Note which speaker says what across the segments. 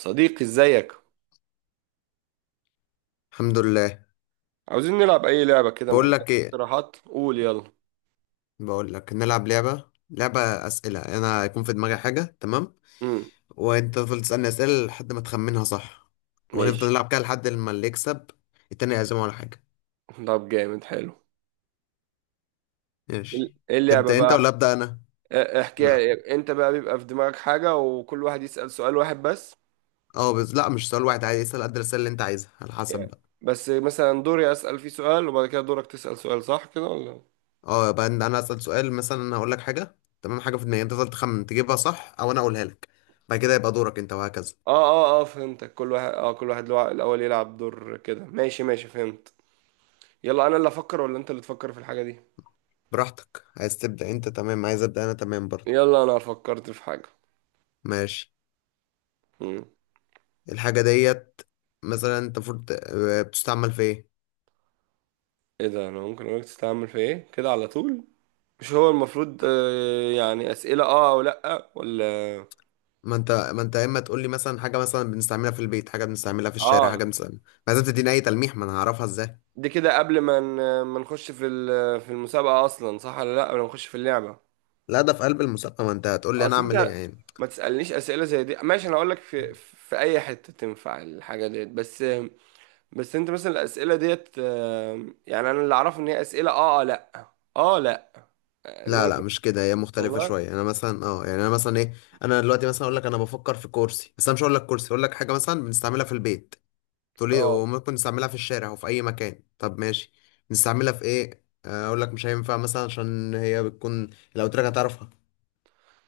Speaker 1: صديقي، ازيك؟
Speaker 2: الحمد لله.
Speaker 1: عاوزين نلعب اي لعبة، كده ما
Speaker 2: بقول
Speaker 1: عندك
Speaker 2: لك ايه؟
Speaker 1: اقتراحات؟ قول يلا.
Speaker 2: بقول لك نلعب لعبة أسئلة، انا هيكون في دماغي حاجة، تمام؟
Speaker 1: امم.
Speaker 2: وانت تفضل تسألني أسئلة لحد ما تخمنها صح، ونفضل
Speaker 1: ماشي.
Speaker 2: نلعب كده لحد ما اللي يكسب التاني يعزمه على حاجة.
Speaker 1: طب جامد، حلو.
Speaker 2: ماشي.
Speaker 1: ايه اللعبة
Speaker 2: تبدأ انت ولا
Speaker 1: بقى؟
Speaker 2: أبدأ انا؟
Speaker 1: اه،
Speaker 2: لا.
Speaker 1: احكي انت بقى، بيبقى في دماغك حاجة وكل واحد يسأل سؤال واحد بس.
Speaker 2: اه، بس لا، مش سؤال واحد عادي، اسأل قد الأسئلة اللي انت عايزها على حسب
Speaker 1: يعني،
Speaker 2: بقى.
Speaker 1: بس مثلا دوري اسأل فيه سؤال وبعد كده دورك تسأل سؤال، صح كده ولا اه؟
Speaker 2: اه، يبقى أنا أسأل سؤال، مثلا انا هقول لك حاجة، تمام؟ حاجة في دماغي، انت تفضل تخمن تجيبها صح او انا اقولها لك، بعد كده يبقى دورك انت وهكذا.
Speaker 1: اه اه، فهمتك. كل واحد الاول يلعب دور كده، ماشي ماشي، فهمت. يلا انا اللي افكر ولا انت اللي تفكر في الحاجة دي؟
Speaker 2: براحتك، عايز تبدأ انت تمام، عايز أبدأ انا تمام برضه.
Speaker 1: يلا انا فكرت في حاجة.
Speaker 2: ماشي.
Speaker 1: امم.
Speaker 2: الحاجة ديت مثلا، انت المفروض بتستعمل في ايه؟
Speaker 1: ايه ده، انا ممكن اقولك تستعمل في ايه كده على طول؟ مش هو المفروض يعني أسئلة اه او لأ ولا
Speaker 2: ما انت يا اما تقول لي مثلا حاجة مثلا بنستعملها في البيت، حاجة بنستعملها في الشارع،
Speaker 1: اه؟
Speaker 2: حاجة بنستعملها. ما لازم تديني اي تلميح، ما انا هعرفها ازاي؟
Speaker 1: دي كده قبل ما ما نخش في في المسابقة اصلا، صح ولا لأ؟ قبل ما نخش في اللعبة،
Speaker 2: لا، ده في قلب المسابقة، ما انت هتقول لي انا
Speaker 1: اصل
Speaker 2: اعمل ايه
Speaker 1: انت
Speaker 2: يعني.
Speaker 1: ما تسألنيش أسئلة زي دي، ماشي. انا اقول لك في اي حتة تنفع الحاجة ديت بس. بس انت مثلا الأسئلة ديت يعني انا اللي اعرفه ان هي أسئلة اه لأ. اه لأ.
Speaker 2: لا
Speaker 1: انما
Speaker 2: لا، مش كده، هي مختلفة
Speaker 1: والله.
Speaker 2: شوية، انا مثلا يعني انا مثلا ايه. انا دلوقتي مثلا اقول لك انا بفكر في كرسي، بس انا مش هقول لك كرسي، اقول لك حاجة مثلا بنستعملها في البيت، تقول لي
Speaker 1: اه،
Speaker 2: وممكن نستعملها في الشارع وفي اي مكان. طب ماشي. نستعملها في ايه؟ اقول لك مش هينفع مثلا، عشان هي بتكون لو قلت لك هتعرفها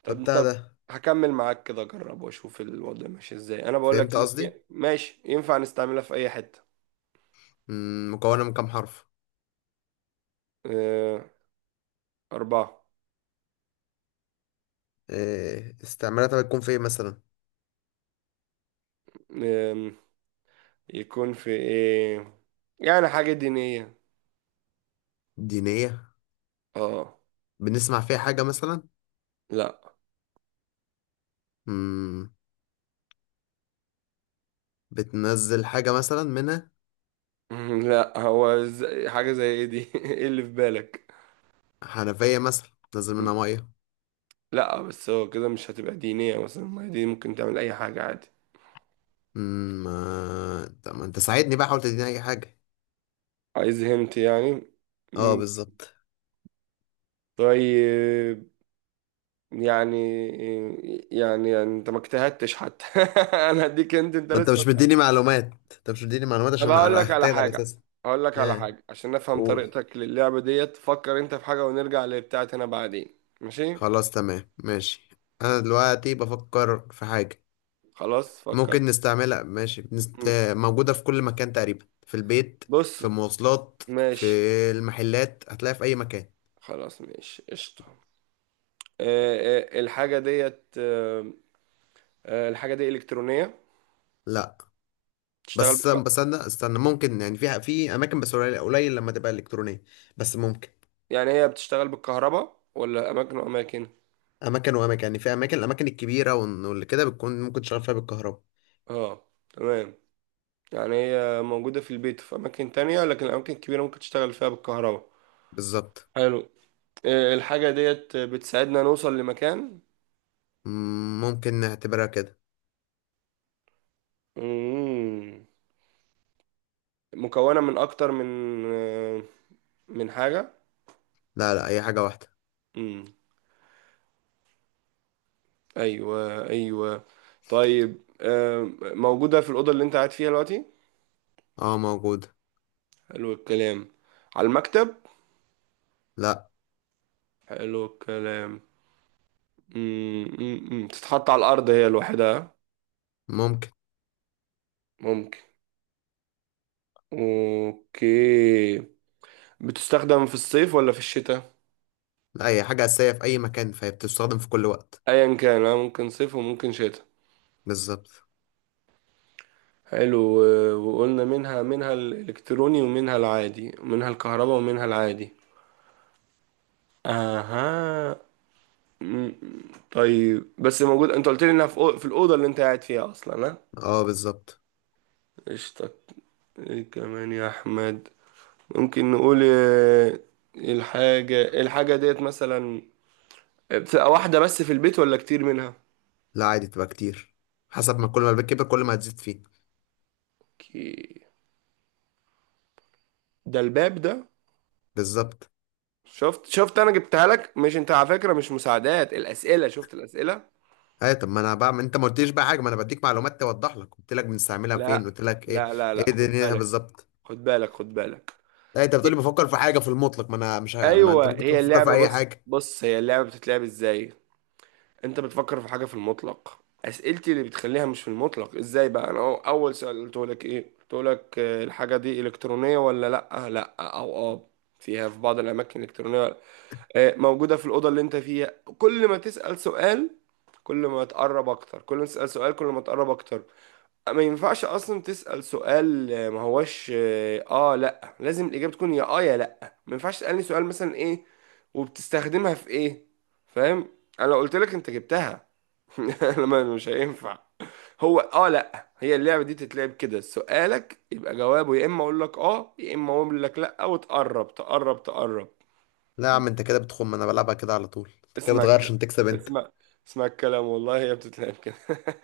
Speaker 1: طب
Speaker 2: فبتاع
Speaker 1: طب
Speaker 2: ده.
Speaker 1: هكمل معاك كده، اجرب واشوف الوضع ماشي ازاي. انا بقول لك،
Speaker 2: فهمت قصدي؟
Speaker 1: ماشي، ينفع نستعملها في اي حتة.
Speaker 2: مكونة من كام حرف؟
Speaker 1: آه، 4.
Speaker 2: إيه استعمالاتها بتكون في ايه مثلا؟
Speaker 1: آم، يكون في ايه. يعني حاجة دينية.
Speaker 2: دينية.
Speaker 1: اه.
Speaker 2: بنسمع فيها حاجة مثلا؟
Speaker 1: لا.
Speaker 2: مم، بتنزل حاجة مثلا منها؟
Speaker 1: لا هو حاجة زي ايه دي، ايه اللي في بالك؟
Speaker 2: حنفية مثلا بتنزل منها مية.
Speaker 1: لا بس هو كده مش هتبقى دينية مثلا، ما هي دي ممكن تعمل اي حاجة عادي.
Speaker 2: ما انت ساعدني بقى، حاول تديني اي حاجة.
Speaker 1: عايز هنت يعني.
Speaker 2: اه،
Speaker 1: مم.
Speaker 2: بالظبط.
Speaker 1: طيب. يعني يعني, يعني, انت ما اجتهدتش حتى، انا هديك. انت
Speaker 2: ما انت
Speaker 1: لسه.
Speaker 2: مش مديني معلومات، انت مش مديني معلومات
Speaker 1: طب
Speaker 2: عشان
Speaker 1: هقول لك على
Speaker 2: اختار على
Speaker 1: حاجه،
Speaker 2: اساس.
Speaker 1: هقول لك على
Speaker 2: ايه؟
Speaker 1: حاجه عشان افهم
Speaker 2: قول.
Speaker 1: طريقتك للعبه ديت، فكر انت في حاجه ونرجع لبتاعتي انا بعدين، ماشي.
Speaker 2: خلاص، تمام، ماشي. انا دلوقتي بفكر في حاجة
Speaker 1: خلاص
Speaker 2: ممكن
Speaker 1: فكرت.
Speaker 2: نستعملها، ماشي،
Speaker 1: مم.
Speaker 2: موجودة في كل مكان تقريبا، في البيت، في
Speaker 1: بص.
Speaker 2: المواصلات، في
Speaker 1: ماشي.
Speaker 2: المحلات، هتلاقيها في أي مكان.
Speaker 1: خلاص ماشي قشطه. الحاجه ديت. الحاجه دي الكترونيه؟
Speaker 2: لا.
Speaker 1: بتشتغل
Speaker 2: بس
Speaker 1: بالك...
Speaker 2: بس أنا استنى، ممكن يعني في أماكن، بس قليل قليل لما تبقى إلكترونية، بس ممكن.
Speaker 1: يعني هي بتشتغل بالكهرباء ولا اماكن واماكن؟
Speaker 2: أماكن وأماكن، يعني في أماكن، الأماكن الكبيرة واللي كده بتكون ممكن تشغل فيها بالكهرباء.
Speaker 1: اه تمام. يعني هي موجودة في البيت في أماكن تانية، لكن الأماكن الكبيرة ممكن تشتغل فيها بالكهرباء.
Speaker 2: بالظبط.
Speaker 1: حلو. الحاجة ديت بتساعدنا نوصل لمكان.
Speaker 2: ممكن نعتبرها كده.
Speaker 1: مم. مكونة من أكتر من آه، من حاجة.
Speaker 2: لا لا، أي حاجة واحدة.
Speaker 1: مم. أيوة أيوة. طيب موجودة في الأوضة اللي أنت قاعد فيها دلوقتي.
Speaker 2: اه، موجودة.
Speaker 1: حلو الكلام. على المكتب.
Speaker 2: لا.
Speaker 1: حلو الكلام. مم. مم. مم. تتحط على الأرض هي لوحدها؟
Speaker 2: ممكن.
Speaker 1: ممكن. أوكي. بتستخدم في الصيف ولا في الشتاء؟
Speaker 2: لا، هي حاجة أساسية في أي مكان، فهي بتستخدم في كل وقت.
Speaker 1: ايا كان، ممكن صيف وممكن شتاء.
Speaker 2: بالظبط.
Speaker 1: حلو. وقلنا منها الالكتروني ومنها العادي ومنها الكهرباء ومنها العادي. اها. م- طيب بس موجود، انت قلت لي انها في في الاوضه اللي انت قاعد فيها اصلا، ها؟
Speaker 2: اه، بالظبط.
Speaker 1: قشطة. ايه كمان يا احمد. ممكن نقول الحاجه ديت مثلا بتبقى واحده بس في البيت ولا كتير منها؟
Speaker 2: لا، عادي تبقى كتير، حسب ما كل ما البيت كبر كل ما هتزيد فيه.
Speaker 1: كي- ده الباب ده.
Speaker 2: بالظبط.
Speaker 1: شفت شفت، انا جبتها لك. مش انت على فكره مش مساعدات الاسئله؟ شفت الاسئله.
Speaker 2: ايوه، طب ما انا بقى، ما انت ما قلتليش بقى حاجه، ما انا بديك معلومات توضح لك، قلت لك بنستعملها
Speaker 1: لا
Speaker 2: فين، قلت لك ايه
Speaker 1: لا لا
Speaker 2: ايه
Speaker 1: لا، خد
Speaker 2: دنيتها
Speaker 1: بالك
Speaker 2: بالظبط.
Speaker 1: خد بالك خد بالك.
Speaker 2: لا، انت بتقولي بفكر في حاجه في المطلق، ما انا مش ه... ما انت
Speaker 1: ايوه
Speaker 2: ممكن تكون
Speaker 1: هي
Speaker 2: بتفكر في
Speaker 1: اللعبه.
Speaker 2: اي
Speaker 1: بص
Speaker 2: حاجه.
Speaker 1: بص، هي اللعبه بتتلعب ازاي؟ انت بتفكر في حاجه في المطلق، اسئلتي اللي بتخليها مش في المطلق. ازاي بقى؟ انا اول سؤال قلت لك ايه؟ قلت لك الحاجه دي الكترونيه ولا لا؟ لا او اه، فيها في بعض الاماكن الكترونيه. موجوده في الاوضه اللي انت فيها. كل ما تسال سؤال كل ما تقرب اكتر، كل ما تسال سؤال كل ما تقرب اكتر. ما ينفعش اصلا تسأل سؤال ما هوش اه لا، لازم الاجابة تكون يا اه يا لا. ما ينفعش تسألني سؤال مثلا ايه وبتستخدمها في ايه، فاهم؟ انا لو قلت لك، انت جبتها. لما مش هينفع. هو اه لا، هي اللعبة دي تتلعب كده، سؤالك يبقى جوابه يا اما اقول لك اه يا اما اقول لك لا، وتقرب تقرب تقرب.
Speaker 2: لا يا عم، انت كده بتخم، انا بلعبها كده على طول، انت كده
Speaker 1: اسمع
Speaker 2: بتغير
Speaker 1: الك-
Speaker 2: عشان تكسب انت.
Speaker 1: اسمع اسمع الكلام، والله هي بتتلعب كده.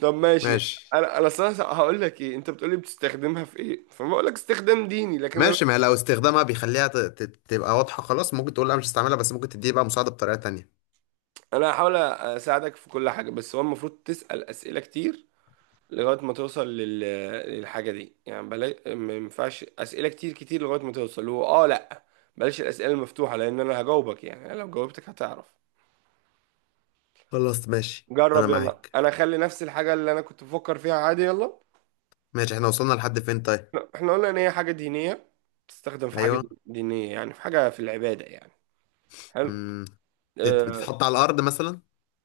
Speaker 1: طب ماشي.
Speaker 2: ماشي
Speaker 1: انا اصلا هقول لك ايه. انت بتقولي بتستخدمها في ايه، فما اقول لك استخدام ديني، لكن انا
Speaker 2: ماشي. ما هي لو استخدامها بيخليها تبقى واضحه خلاص، ممكن تقول لا مش هستعملها، بس ممكن تديه بقى مساعده بطريقه تانية.
Speaker 1: انا هحاول اساعدك في كل حاجه، بس هو المفروض تسال اسئله كتير لغايه ما توصل للحاجه دي، يعني بلاش. ما ينفعش اسئله كتير كتير لغايه ما توصل، هو اه لا. بلاش الاسئله المفتوحه لان انا هجاوبك. يعني انا لو جاوبتك هتعرف.
Speaker 2: خلاص ماشي، انا
Speaker 1: جرب يلا،
Speaker 2: معاك.
Speaker 1: انا اخلي نفس الحاجه اللي انا كنت بفكر فيها عادي، يلا.
Speaker 2: ماشي، احنا وصلنا لحد فين طيب؟
Speaker 1: احنا قلنا ان هي حاجه دينيه، تستخدم في حاجه
Speaker 2: ايوه.
Speaker 1: دينيه، يعني في حاجه في العباده يعني. حلو.
Speaker 2: مم.
Speaker 1: آه،
Speaker 2: بتتحط على الأرض مثلا؟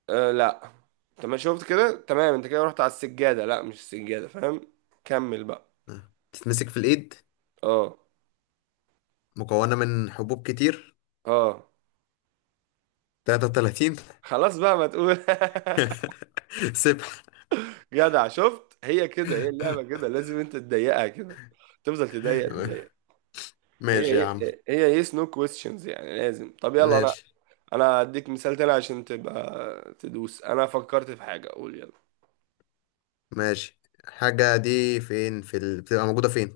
Speaker 1: أه لا. تمام شفت كده، تمام. انت كده رحت على السجادة، لا مش السجادة فاهم. كمل بقى.
Speaker 2: تتمسك في الإيد.
Speaker 1: اه
Speaker 2: مكونة من حبوب كتير.
Speaker 1: اه.
Speaker 2: 33.
Speaker 1: خلاص بقى، ما تقول.
Speaker 2: سبح.
Speaker 1: جدع، شفت هي كده، هي اللعبة كده لازم انت تضيقها كده، تفضل تضيق تضيق.
Speaker 2: ماشي
Speaker 1: هي
Speaker 2: يا عم.
Speaker 1: هي هي yes no questions يعني، لازم. طب يلا، انا
Speaker 2: ماشي
Speaker 1: انا هديك مثال تاني عشان تبقى تدوس. انا فكرت في حاجة، قول يلا.
Speaker 2: ماشي. الحاجة دي فين، بتبقى موجودة فين؟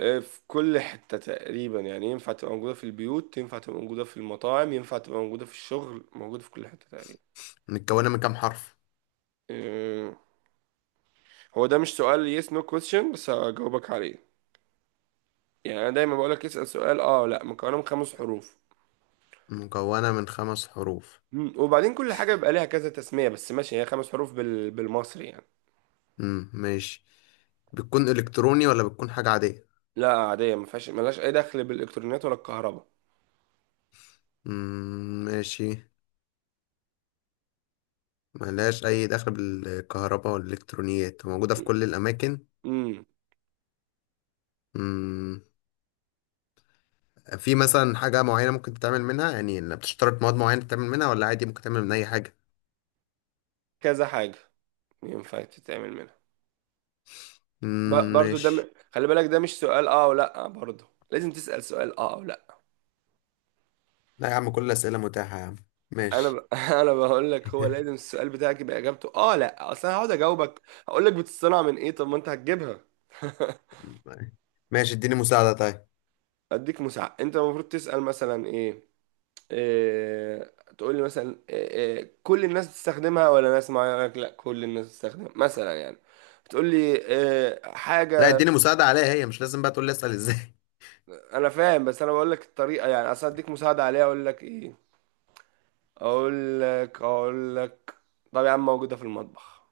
Speaker 1: في كل حتة تقريبا يعني، ينفع تبقى موجودة في البيوت ينفع تبقى موجودة في المطاعم ينفع تبقى موجودة في الشغل، موجودة في كل حتة تقريبا.
Speaker 2: متكونة من كام حرف؟
Speaker 1: آه، هو ده مش سؤال yes no question، بس هجاوبك عليه. يعني انا دايما بقولك اسأل سؤال اه لا. مكونه من 5 حروف.
Speaker 2: مكونة من 5 حروف.
Speaker 1: وبعدين كل حاجه بيبقى ليها كذا تسميه، بس ماشي، هي 5 حروف بالمصري يعني.
Speaker 2: مم. ماشي. بتكون إلكتروني ولا بتكون حاجة عادية؟
Speaker 1: لا عاديه، ما فيهاش ملهاش اي دخل بالالكترونيات ولا الكهرباء.
Speaker 2: مم. ماشي. ملهاش أي دخل بالكهرباء والإلكترونيات، موجودة في كل الأماكن.
Speaker 1: امم
Speaker 2: مم. في مثلا حاجة معينة ممكن تتعمل منها، يعني إن بتشترط مواد معينة تتعمل منها ولا عادي ممكن تعمل من أي حاجة؟
Speaker 1: كذا حاجه ينفع تتعمل منها.
Speaker 2: مم،
Speaker 1: برضو، ده
Speaker 2: ماشي.
Speaker 1: خلي بالك، ده مش سؤال اه ولا. برضو لازم تسأل سؤال اه ولا.
Speaker 2: لا يا عم، كل الأسئلة متاحة يا عم.
Speaker 1: انا
Speaker 2: ماشي.
Speaker 1: انا بقول لك، هو لازم السؤال بتاعك يبقى اجابته اه لا. اصل انا هقعد اجاوبك، هقول لك بتصطنع من ايه، طب ما انت هتجيبها.
Speaker 2: ماشي، اديني مساعدة طيب.
Speaker 1: اديك مساعدة، انت المفروض تسأل مثلا ايه، إيه تقول لي مثلا إيه إيه كل الناس بتستخدمها ولا ناس معينة، أقول لك لا كل الناس بتستخدمها مثلا يعني. بتقول لي إيه
Speaker 2: لا،
Speaker 1: حاجة.
Speaker 2: اديني مساعدة عليها، هي مش لازم بقى تقول لي أسأل ازاي.
Speaker 1: انا فاهم بس انا بقول لك الطريقة، يعني اصل اديك مساعدة عليها اقول لك ايه. اقول لك. طب يا عم موجودة في المطبخ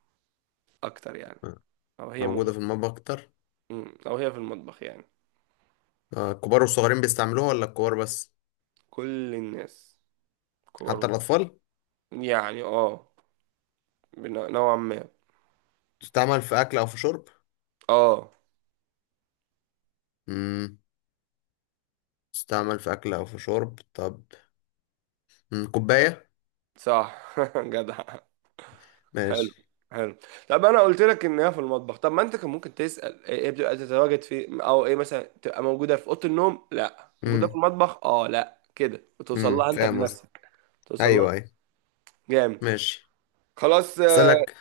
Speaker 1: اكتر يعني،
Speaker 2: آه،
Speaker 1: او هي
Speaker 2: موجودة
Speaker 1: موجودة؟
Speaker 2: في المطبخ أكتر.
Speaker 1: او هي في المطبخ يعني.
Speaker 2: الكبار والصغيرين بيستعملوها ولا الكبار بس؟
Speaker 1: كل الناس، كبار
Speaker 2: حتى
Speaker 1: وصغار.
Speaker 2: الأطفال.
Speaker 1: يعني اه، نوعا ما.
Speaker 2: تستعمل في أكل أو في شرب؟
Speaker 1: اه،
Speaker 2: مم. تستعمل في أكل أو في شرب طب. مم. كوباية.
Speaker 1: صح، جدع. حلو
Speaker 2: ماشي.
Speaker 1: حلو. طب انا قلت لك ان هي في المطبخ، طب ما انت كان ممكن تسال ايه، إيه بتبقى تتواجد في، او ايه مثلا تبقى موجوده في اوضه النوم لا موجوده في
Speaker 2: مم.
Speaker 1: المطبخ اه لا، كده وتوصل
Speaker 2: مم.
Speaker 1: لها انت
Speaker 2: فاهم قصدي؟
Speaker 1: بنفسك. توصل
Speaker 2: أيوه
Speaker 1: لها.
Speaker 2: أيوه.
Speaker 1: جامد.
Speaker 2: ماشي.
Speaker 1: خلاص.
Speaker 2: هسألك.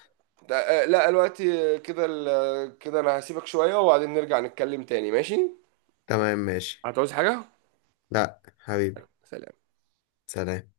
Speaker 1: لا دلوقتي آه، كده ال- آه، كده انا هسيبك شويه وبعدين نرجع نتكلم تاني، ماشي.
Speaker 2: تمام ماشي.
Speaker 1: هتعوز حاجه؟
Speaker 2: لا حبيبي.
Speaker 1: سلام.
Speaker 2: سلام.